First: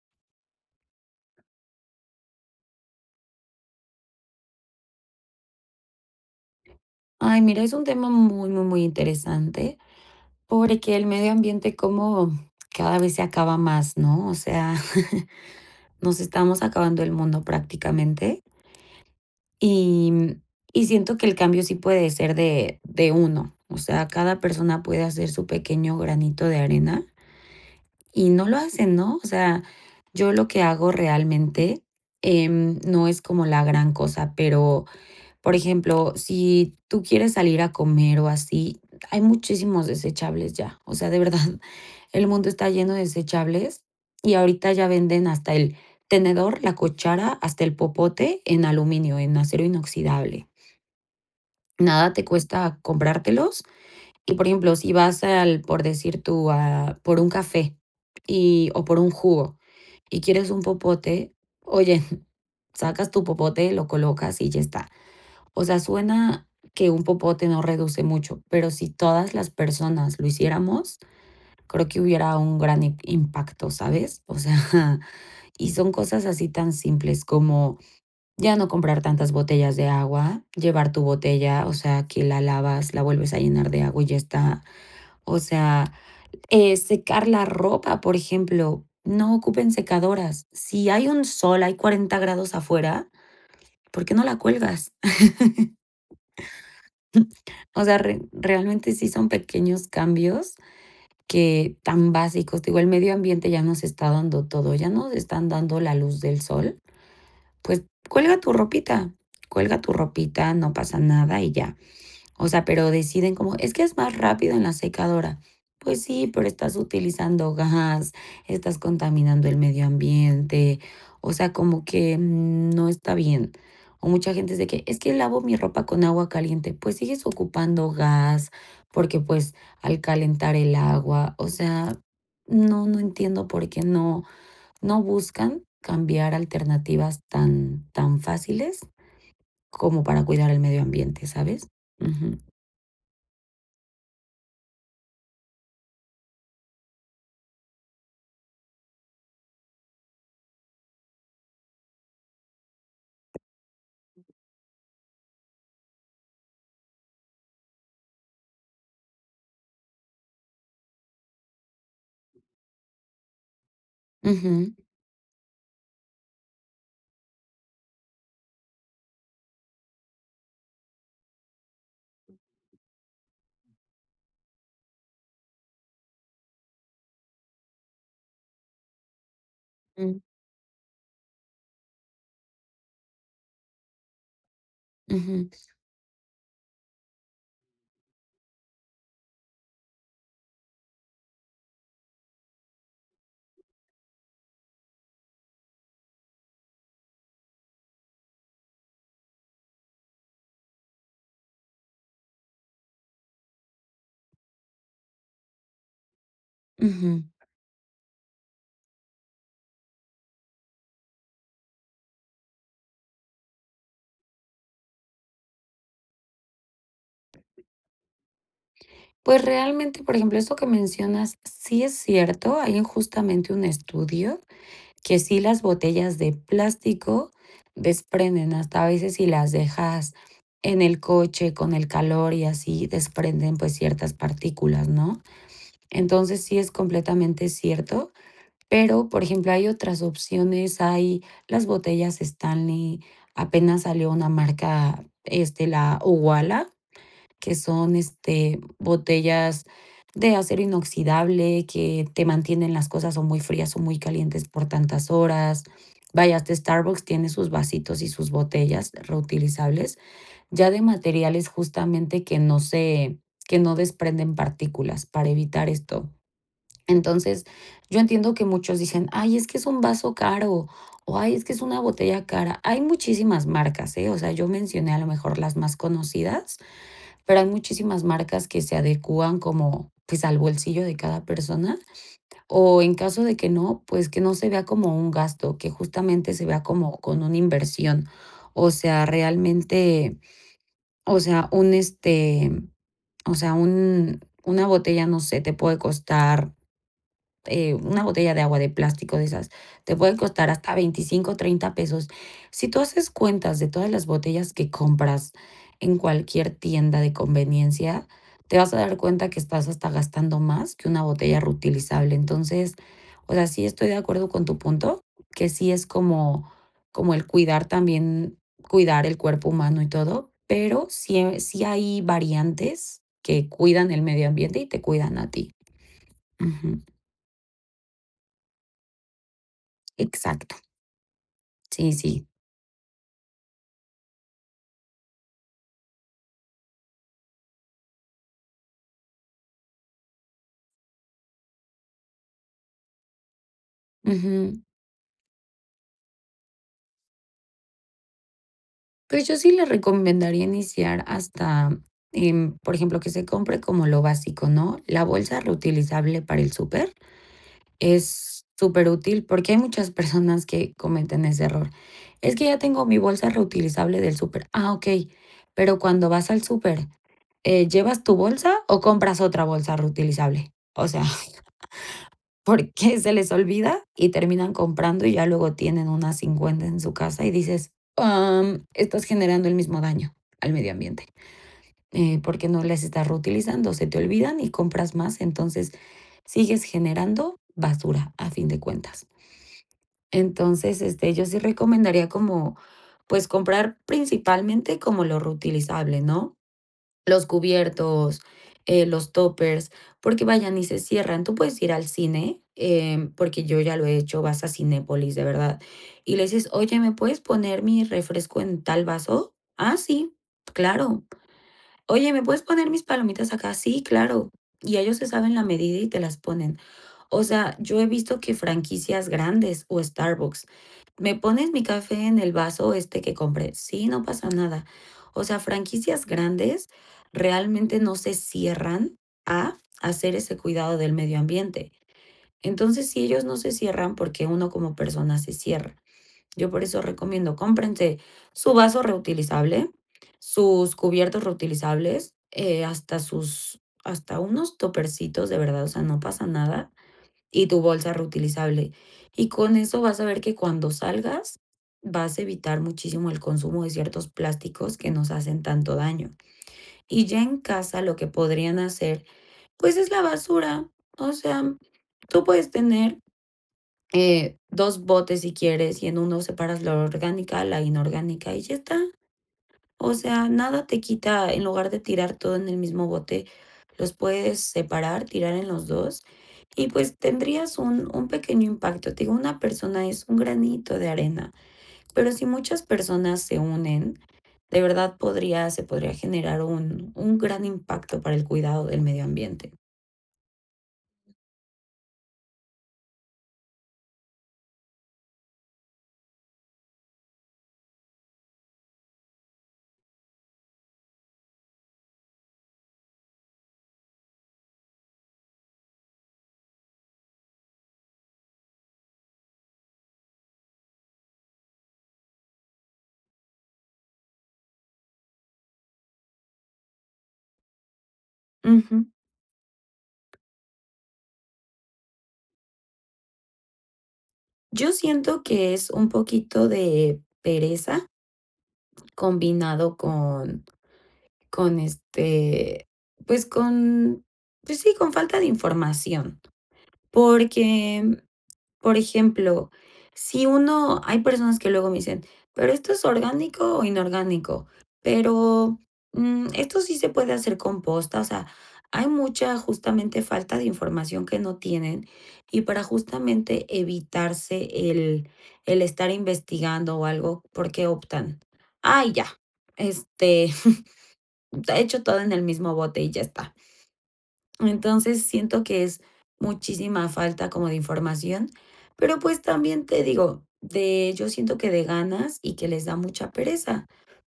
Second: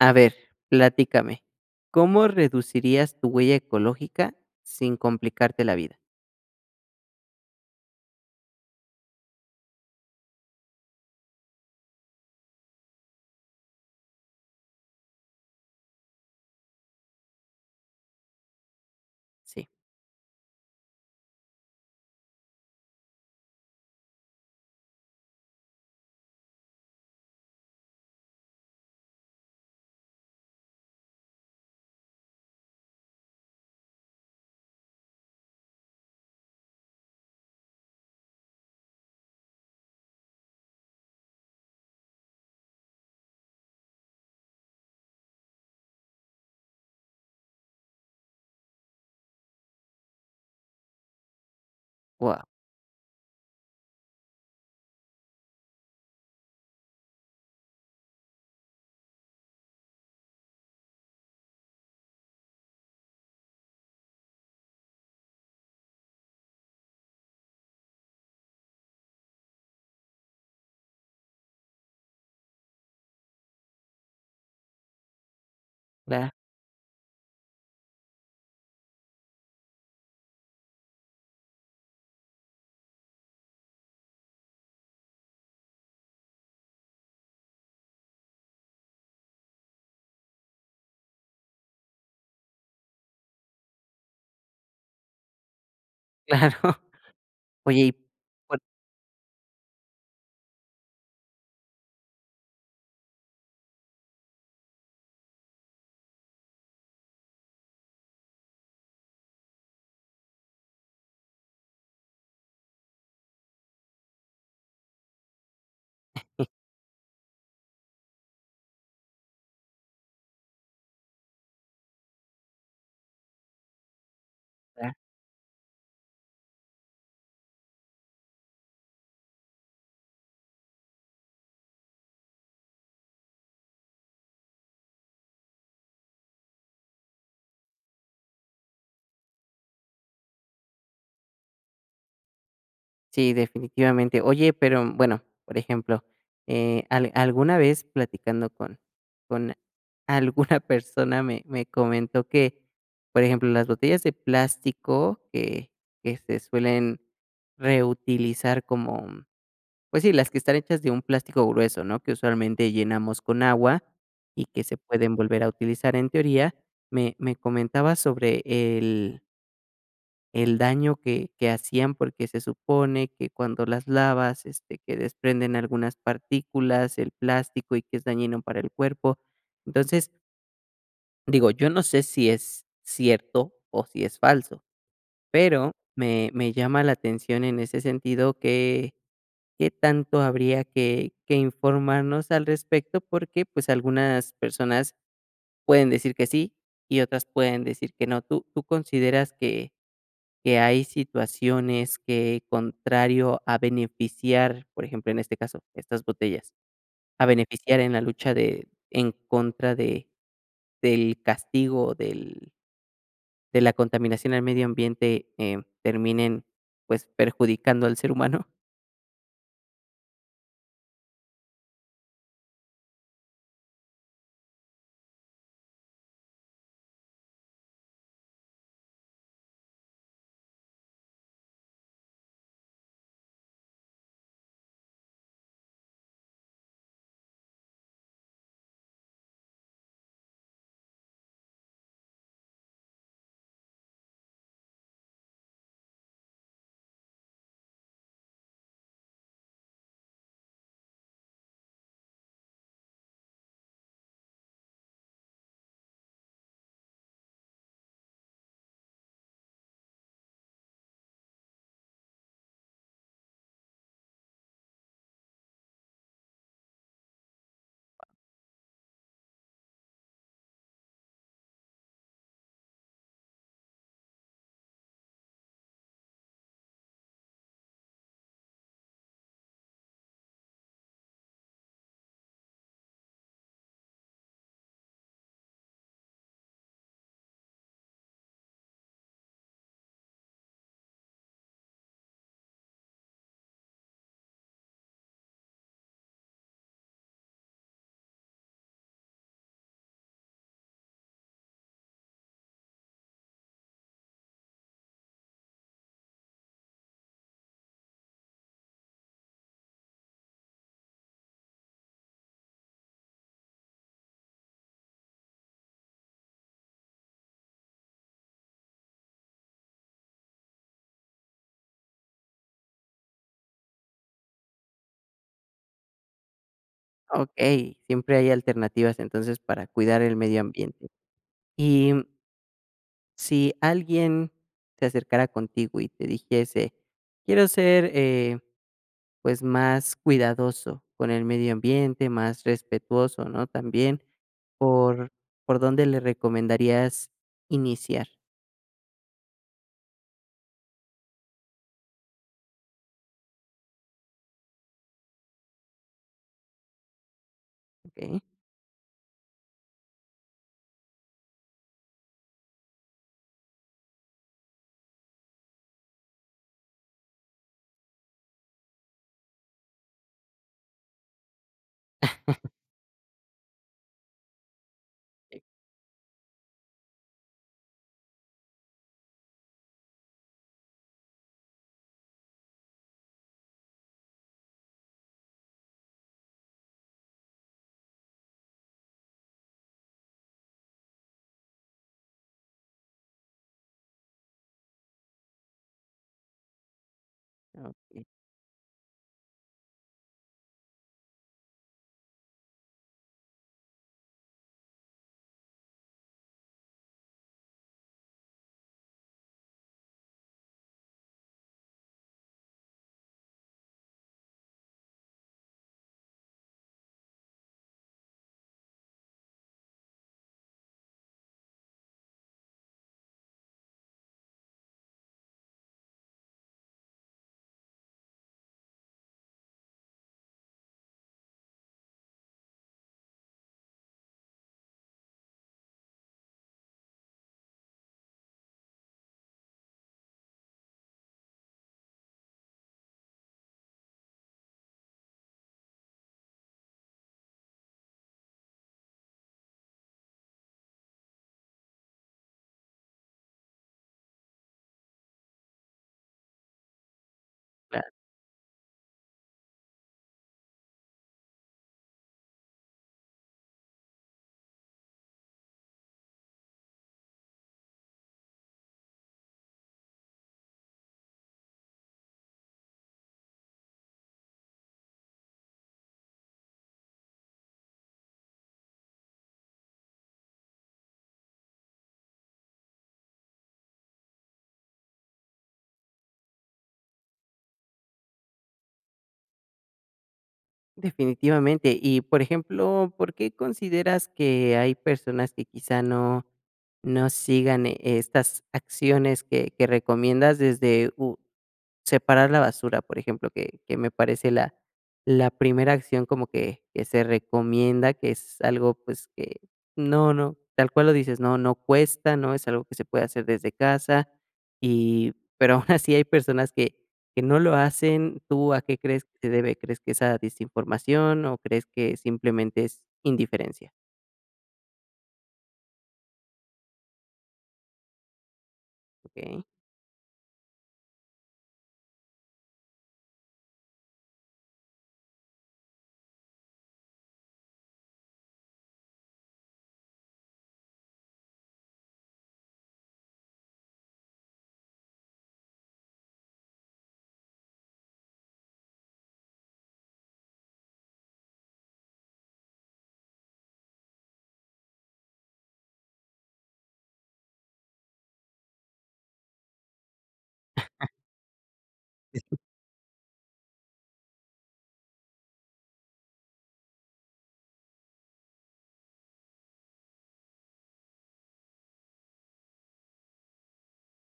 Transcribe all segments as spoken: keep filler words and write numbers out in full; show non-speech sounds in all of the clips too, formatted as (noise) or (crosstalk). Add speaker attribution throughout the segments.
Speaker 1: A ver, platícame, ¿cómo reducirías tu huella ecológica sin complicarte la vida?
Speaker 2: Ay, mira, es un tema muy, muy, muy interesante, porque el medio ambiente como cada vez se acaba más, ¿no? O sea, (chuckles) nos estamos acabando el mundo prácticamente
Speaker 1: Sí.
Speaker 2: y mm, y siento que el cambio sí puede ser de de uno. O sea, cada persona puede hacer su pequeño granito de arena y no lo hacen, ¿no? O sea, yo lo que hago realmente, em, no es como la gran cosa, pero, por ejemplo, si tú quieres salir a comer o así, hay muchísimos desechables ya. O sea, de verdad, el mundo está lleno de desechables y ahorita ya venden hasta el tenedor, la cuchara, hasta el popote en aluminio, en acero inoxidable. Nada te
Speaker 1: Wao.
Speaker 2: cuesta comprártelos. Y, por ejemplo, si vas al por decir tú, a por un café y o por un jugo y quieres un popote, oye, sacas tu popote, lo colocas y ya está. O sea, suena que un popote no reduce mucho, pero si todas las personas lo hiciéramos, creo que hubiera un gran im impacto, ¿sabes? O sea, (chuckles) y son cosas
Speaker 1: Va.
Speaker 2: así tan simples como ya no comprar tantas botellas de agua, llevar tu botella, o sea, que la lavas, la vuelves a llenar de agua y ya está. O sea, eh, secar la ropa, por ejemplo, no ocupen secadoras. Si hay un sol, hay cuarenta grados afuera, ¿por qué no la cuelgas? (chuckles)
Speaker 1: Claro.
Speaker 2: O
Speaker 1: Oye y
Speaker 2: sea, re
Speaker 1: por
Speaker 2: realmente sí son pequeños cambios que tan básicos, digo, el medio ambiente ya nos está dando todo, ya nos están dando la luz del sol. Pues, cuelga tu ropita, cuelga tu ropita, no pasa nada y ya. O sea, pero deciden como es que es más rápido en la secadora. Pues sí, pero
Speaker 1: (chuckles)
Speaker 2: estás utilizando gas, estás contaminando el medio ambiente, o sea, como que, mm, no está bien. O mucha gente dice que
Speaker 1: (unintelligible)
Speaker 2: es que lavo mi ropa con agua caliente, pues sigues ocupando gas porque, pues, al calentar el agua, o sea, no, no entiendo por qué no no buscan cambiar alternativas tan tan fáciles como para cuidar el medio ambiente, ¿sabes? Ujú.
Speaker 1: Sí, definitivamente. Oye, pero, bueno, por ejemplo, eh, al alguna vez platicando con con alguna persona me me comentó que, por ejemplo, las botellas de plástico que que se suelen reutilizar como, mm pues sí, las que están hechas de un plástico grueso, ¿no?, que usualmente llenamos con agua y que
Speaker 2: Ujú.
Speaker 1: se pueden volver a utilizar en teoría, me me comentaba sobre el el daño que que hacían, porque se supone que cuando las lavas, este, que desprenden algunas partículas, el plástico, y que es dañino para el cuerpo. Entonces
Speaker 2: Mm.
Speaker 1: Digo, yo no sé, si es cierto o si es falso.
Speaker 2: Ujú.
Speaker 1: Pero me me llama la atención en ese sentido que Qué tanto habría que que informarnos al respecto porque, pues, algunas personas pueden decir que sí y otras pueden decir que no. ¿Tú tú consideras que que hay situaciones que, contrario a beneficiar, por ejemplo, en este caso, estas botellas,
Speaker 2: Ujú.
Speaker 1: a beneficiar en la lucha de en contra de del castigo del de la contaminación al medio ambiente, em, terminen, pues, perjudicando al ser humano?
Speaker 2: Pues, realmente, por ejemplo, eso que mencionas sí es cierto, hay justamente un estudio que sí las botellas de plástico desprenden. Hasta a veces si las dejas en el coche con el calor y así desprenden, pues, ciertas partículas, ¿no? Entonces sí es completamente cierto. Pero, por ejemplo, hay otras opciones, hay las botellas Stanley, apenas salió una marca, este, la Uwala, que son, este, botellas de acero inoxidable que te mantienen las cosas o muy frías o muy calientes por tantas horas. Vaya, hasta Starbucks tiene sus vasitos y sus botellas reutilizables, ya de materiales justamente que no se que no desprenden partículas para evitar esto. Entonces, yo entiendo que muchos dicen, ay, es que es un vaso caro o ay, es que es una botella cara. Hay muchísimas marcas, ¿eh? O sea, yo mencioné a lo mejor las más conocidas, pero hay muchísimas marcas que se adecuan como, pues, al bolsillo de cada persona. O en caso de que no, que no se vea como un gasto que justamente se vea como con una inversión o sea realmente o sea un este o sea un una botella no sé te puede costar eh, una botella de agua de plástico de esas, te pueden costar hasta veinticinco, treinta pesos. Si tú haces cuentas de todas las botellas que compras en cualquier tienda de conveniencia, te vas a dar cuenta que estás hasta gastando más que una botella reutilizable. Entonces, o sea, sí estoy de acuerdo con tu punto, que sí es como como el cuidar también cuidar el cuerpo humano y todo, pero sí eh, sí hay variantes que cuidan el medio ambiente y te cuidan a ti. Ujú.
Speaker 1: Okey. Siempre hay alternativas, entonces, para cuidar el medio
Speaker 2: Exacto.
Speaker 1: ambiente.
Speaker 2: Sí,
Speaker 1: Y mm
Speaker 2: sí.
Speaker 1: Si alguien se acercara contigo y te dijese: "Quiero ser, eh, pues, más cuidadoso con el medio ambiente, más respetuoso", ¿no?, también,
Speaker 2: Ujú.
Speaker 1: ¿por por dónde le recomendarías iniciar?
Speaker 2: Pues, yo sí les recomendaría iniciar hasta, em, por ejemplo, que se compre como lo básico, ¿no? La bolsa reutilizable para el súper
Speaker 1: Okey.
Speaker 2: es superútil porque hay muchas personas que cometen ese error. Es que ya tengo mi bolsa reutilizable del súper. Ah, okey. Pero cuando vas al súper, eh, ¿llevas tu bolsa o compras otra bolsa reutilizable? O sea, (chuckles)
Speaker 1: (laughs)
Speaker 2: porque se les olvida y terminan comprando y ya
Speaker 1: E
Speaker 2: luego tienen unas cincuenta en su casa. Y dices, am, estás generando el mismo daño al medio ambiente, eh, porque no les estás reutilizando. Se te olvidan y compras más. Entonces, sigues generando basura a fin de cuentas. Entonces, este, yo sí recomendaría como, pues comprar principalmente como lo reutilizable, ¿no? Los
Speaker 1: Okey.
Speaker 2: cubiertos, eh, los tuppers, porque vaya ni se cierran. Tú puedes ir al cine, eh, porque yo ya lo he hecho, vas a Cinépolis, de verdad, y les dices, oye, ¿me puedes poner mi refresco en tal vaso? Ah, sí, claro. Oye, ¿me puedes poner mis palomitas acá? Sí, claro. Y ellos se saben la medida y te las ponen. O sea, yo he visto que franquicias grandes o Starbucks me pones mi café en el vaso este que compré. Sí, no pasa nada. O sea, franquicias grandes realmente no se cierran a hacer ese cuidado del medio ambiente. Entonces, sí ellos no se cierran porque uno como persona se cierra. Yo por eso recomiendo cómprense su vaso reutilizable, sus cubiertos reutilizables, eh, hasta sus hasta unos tuppercitos, de verdad, o sea, no pasa nada, y tu bolsa reutilizable. Y con eso vas a ver que cuando salgas vas a evitar muchísimo el consumo de ciertos plásticos que nos hacen tanto daño. Y ya en casa
Speaker 1: Claro.
Speaker 2: lo que podrían hacer, pues es la basura, o sea, tú puedes tener eh, dos botes si quieres y en uno separas la orgánica, la inorgánica y ya está. O sea, nada te quita, en lugar de tirar todo en el mismo bote, los puedes separar, tirar en los dos, y pues tendrías un un pequeño impacto. Te digo, una persona es un granito de arena. Pero si muchas personas se unen, de verdad podría se podría generar un un gran impacto para el cuidado del medio ambiente. Ujú.
Speaker 1: Definitivamente. Y por ejemplo, ¿por qué consideras que hay personas que quizá no no sigan e estas acciones que que recomiendas desde u separar la basura?, por ejemplo, que que me parece la la primera acción como que que se recomienda, que es algo, pues, que No no, tal cual lo dices, no no cuesta, no es algo que se puede hacer desde casa, y pero aún así hay personas que que no lo hacen. ¿Tú a qué
Speaker 2: Ujú.
Speaker 1: crees que se debe? ¿Crees que es a desinformación o crees que simplemente es indiferencia?
Speaker 2: Yo siento que es un poquito de pereza
Speaker 1: Okey.
Speaker 2: combinado con con este, pues con pues sí, con falta de información. Porque, por ejemplo, si uno Hay personas que luego me dicen: "¿Pero esto es orgánico o inorgánico? Pero, mm, ¿esto sí se puede hacer composta?", o sea, hay mucha justamente falta de información que no tienen y para justamente evitarse el el estar investigando o algo, ¿por qué optan? Ay, ya. Este,
Speaker 1: (chuckles)
Speaker 2: (chuckles) ta Echo todo en el
Speaker 1: (unintelligible)
Speaker 2: mismo bote y ya está. Entonces, siento que es muchísima falta como de información. Pero, pues, también te digo de yo siento que de ganas y que les da mucha pereza.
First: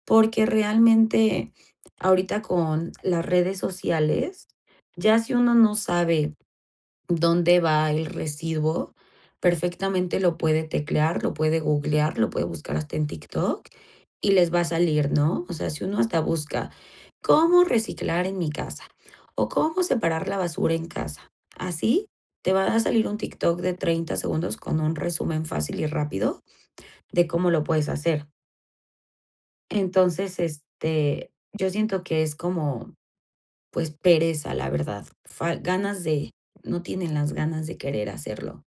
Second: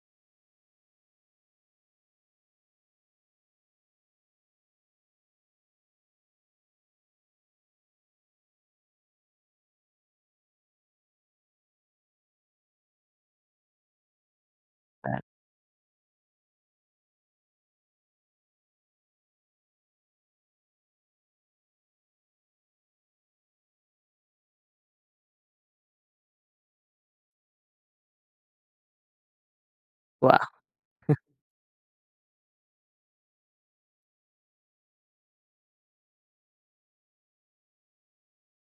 Speaker 2: Porque realmente ahorita con las redes sociales, ya si uno no sabe dónde va el residuo, perfectamente lo puede teclear, lo puede googlear, lo puede buscar hasta en TikTok y les va a salir,
Speaker 1: (unintelligible)
Speaker 2: ¿no? O sea, si uno hasta busca cómo reciclar en mi casa o cómo separar la basura en casa, así, te va a salir un TikTok de treinta segundos con un resumen fácil y rápido de cómo lo puedes hacer. Entonces,
Speaker 1: Wao. (chuckles)
Speaker 2: este, yo siento que es como, pues pereza, la verdad. Fal Ganas de No tienen las ganas de querer hacerlo.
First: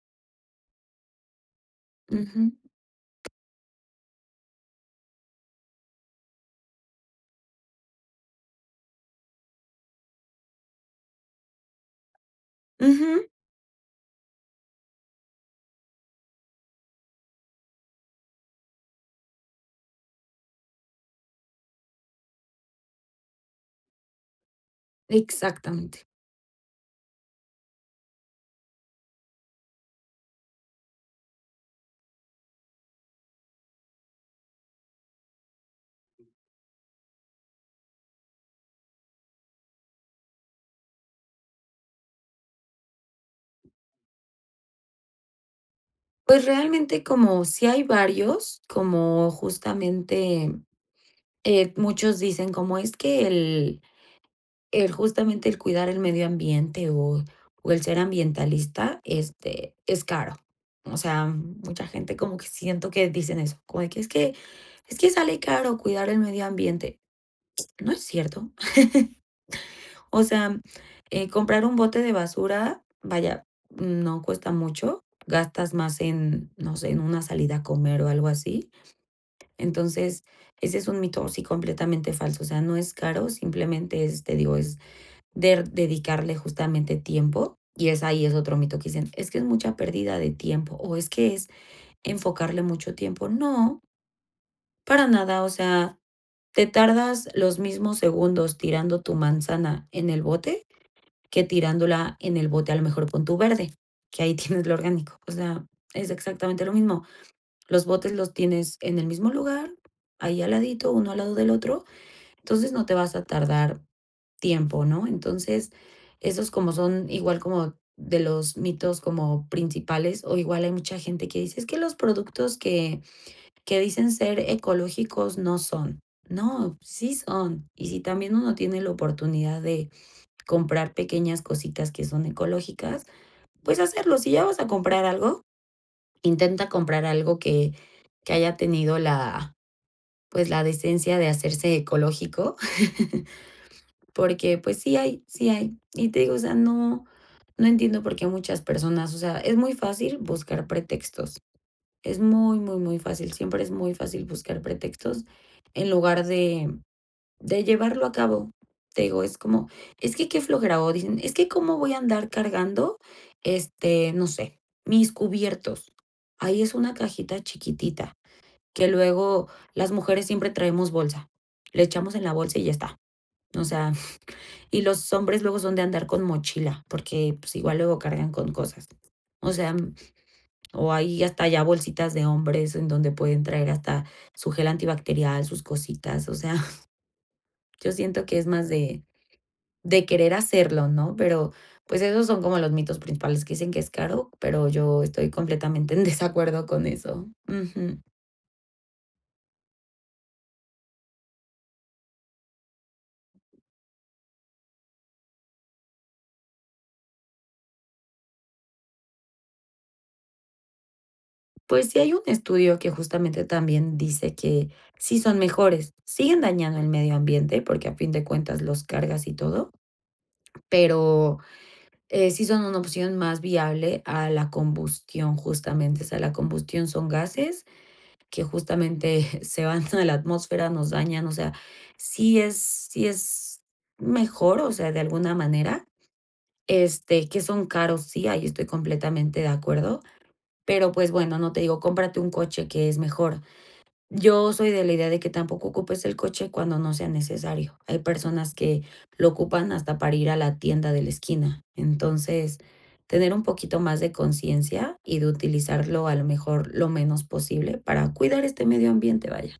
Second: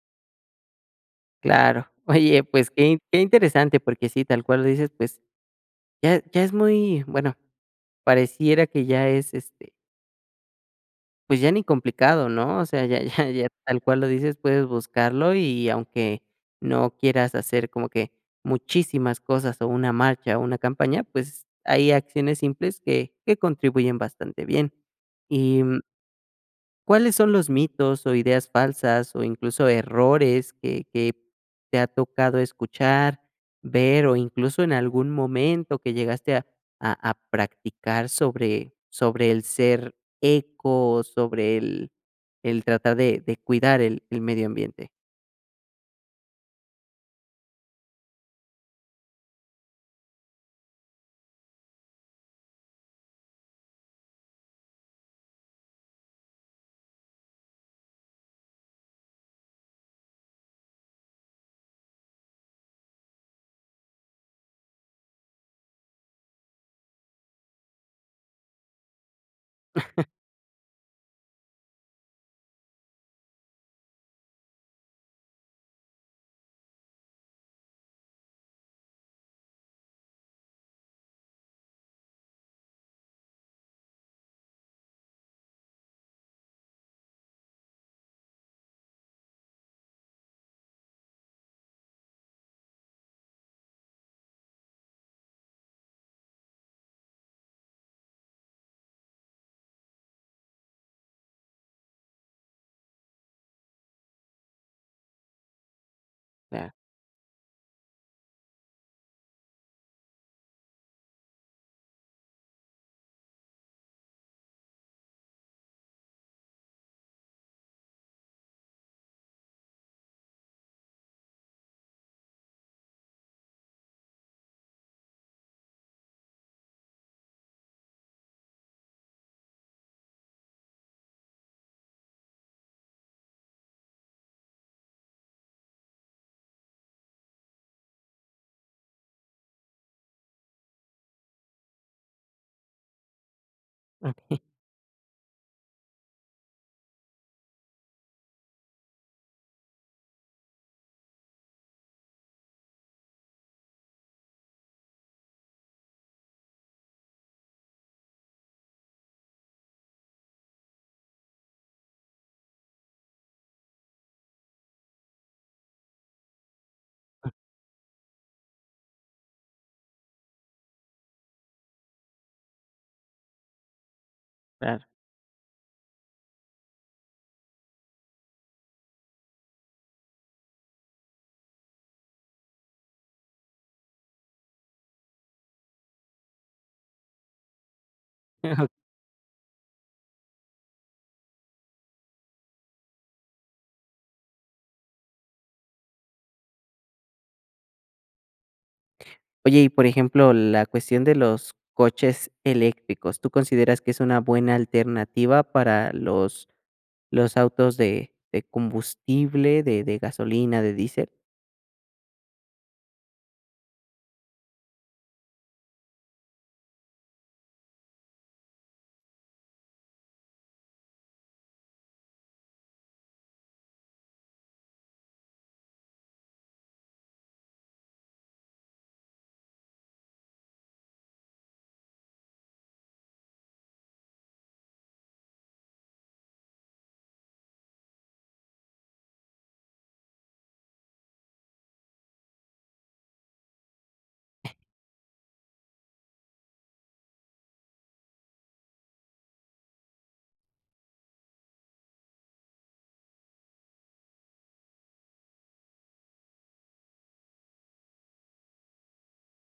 Speaker 1: Claro, oye,
Speaker 2: Ujú.
Speaker 1: pues, que que interesante, porque sí, tal cual lo dices, pues, ya ya es muy bueno, pareciera que ya es, este pues ya ni complicado, ¿no?, o sea, ya ya
Speaker 2: Ujú.
Speaker 1: ya tal cual lo dices, puedes buscarlo y, aunque no quieras hacer como que muchísimas cosas, o una marcha, o una campaña, pues, hay acciones simples que que contribuyen bastante bien, y
Speaker 2: Exactamente.
Speaker 1: ¿cuáles son los mitos, o ideas falsas, o incluso errores que que te ha tocado escuchar, ver, o incluso en algún momento que llegaste a a practicar sobre sobre el ser eco, o sobre el el tratar de de cuidar el el medio ambiente?
Speaker 2: Pues, realmente como sí hay varios, como justamente, eh, muchos dicen como es que el el justamente "El cuidar el medio ambiente o o el ser ambientalista, este, es caro", o sea, mucha gente como que siento que dicen eso, como de que es que: "Es que sale caro cuidar el medio ambiente", no es cierto, (chuckles)
Speaker 1: (chuckles)
Speaker 2: o sea, eh, comprar un bote de basura, vaya, no cuesta mucho, gastas más en, no sé, en una salida a comer o algo así, entonces, ese es un mito, sí, completamente falso, o sea, no es caro, simplemente es, te digo, es der dedicarle justamente tiempo y es ahí es otro mito que dicen: "Es que es mucha pérdida de tiempo, o es que es enfocarle mucho tiempo", no para nada, o sea, te tardas los mismos segundos tirando tu manzana en el bote que tirándola en el bote a lo mejor pon tu verde, que ahí tienes lo orgánico, o sea, es exactamente
Speaker 1: Claro.
Speaker 2: lo mismo, los botes los tienes en el mismo lugar, ahí al ladito, uno al lado del otro, entonces no te vas a tardar tiempo, ¿no?, entonces esos como son igual como de los mitos como principales, o igual hay mucha gente que dice: "Es que los productos que que dicen ser ecológicos no son", no, sí son, y si también uno tiene la oportunidad de comprar pequeñas cositas que son ecológicas, pues, hacerlo, si ya vas a comprar, algo intenta comprar algo que que haya tenido la pues, la decencia de hacerse ecológico, (chuckles)
Speaker 1: (unintelligible)
Speaker 2: porque, pues, sí hay, sí hay, y te digo, o sea, no no entiendo por qué muchas personas, o sea, es muy fácil buscar pretextos, es muy, muy, muy fácil, siempre es muy fácil buscar pretextos en lugar de de llevarlo a cabo, te digo, es como, es que qué flojera, o dicen, es que cómo voy a andar cargando, este, no sé, mis cubiertos, ahí es una
Speaker 1: Mm.
Speaker 2: cajita chiquitita que luego las mujeres siempre traemos bolsa, le echamos en la bolsa y ya está, o sea, y
Speaker 1: Claro.
Speaker 2: los hombres luego son de andar con mochila, porque, pues, igual luego cargan con cosas, o sea, o hay hasta ya bolsitas de hombres en donde pueden traer hasta su gel antibacterial, sus cositas, o sea yo siento que es más
Speaker 1: (unintelligible)
Speaker 2: de de querer hacerlo, ¿no?, pero, pues, esos son como los mitos principales que dicen que es caro, pero yo estoy completamente en desacuerdo con eso, ujú.
Speaker 1: Oye, y por ejemplo, la cuestión de los coches eléctricos, ¿tú consideras que es una buena alternativa para los los autos de de combustible, de de gasolina, de diésel?
Speaker 2: Pues, sí hay un estudio que justamente también dice que sí son mejores. Siguen dañando el medio ambiente porque a fin de cuentas los cargas y todo, pero, eh, sí son una opción más viable a la combustión, justamente. O sea, la combustión son gases que justamente se van a la atmósfera, nos dañan. O sea, sí es sí es mejor, o sea, de alguna manera, este, que son caros, sí, ahí estoy completamente de acuerdo, pero, pues, bueno, no te digo, cómprate un coche que es mejor. Yo soy de la idea de que tampoco ocupes el coche cuando no sea necesario, hay personas que lo ocupan hasta para ir a la tienda de la esquina. Entonces, tener un poquito más de conciencia y de utilizarlo, a lo mejor, lo menos posible para cuidar este medio ambiente, vaya.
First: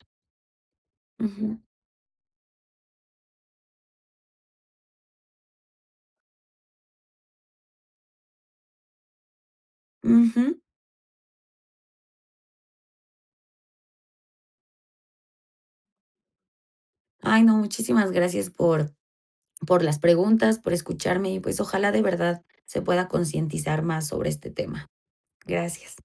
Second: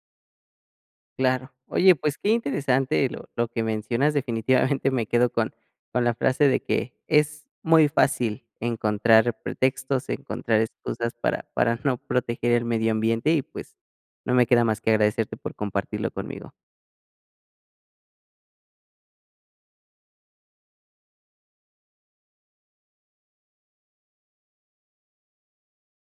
Speaker 1: Claro,
Speaker 2: Ujú.
Speaker 1: oye, pues, qué interesante lo lo que mencionas. Definitivamente me quedo con con la frase de que es muy fácil encontrar pretextos,
Speaker 2: Ujú.
Speaker 1: encontrar excusas para para no proteger el medio ambiente y, pues, no me queda más que agradecerte por compartirlo conmigo.
Speaker 2: Ay, no, muchísimas gracias por por las preguntas, por escucharme y, pues, ojalá, de verdad, se pueda concientizar más sobre este tema, gracias.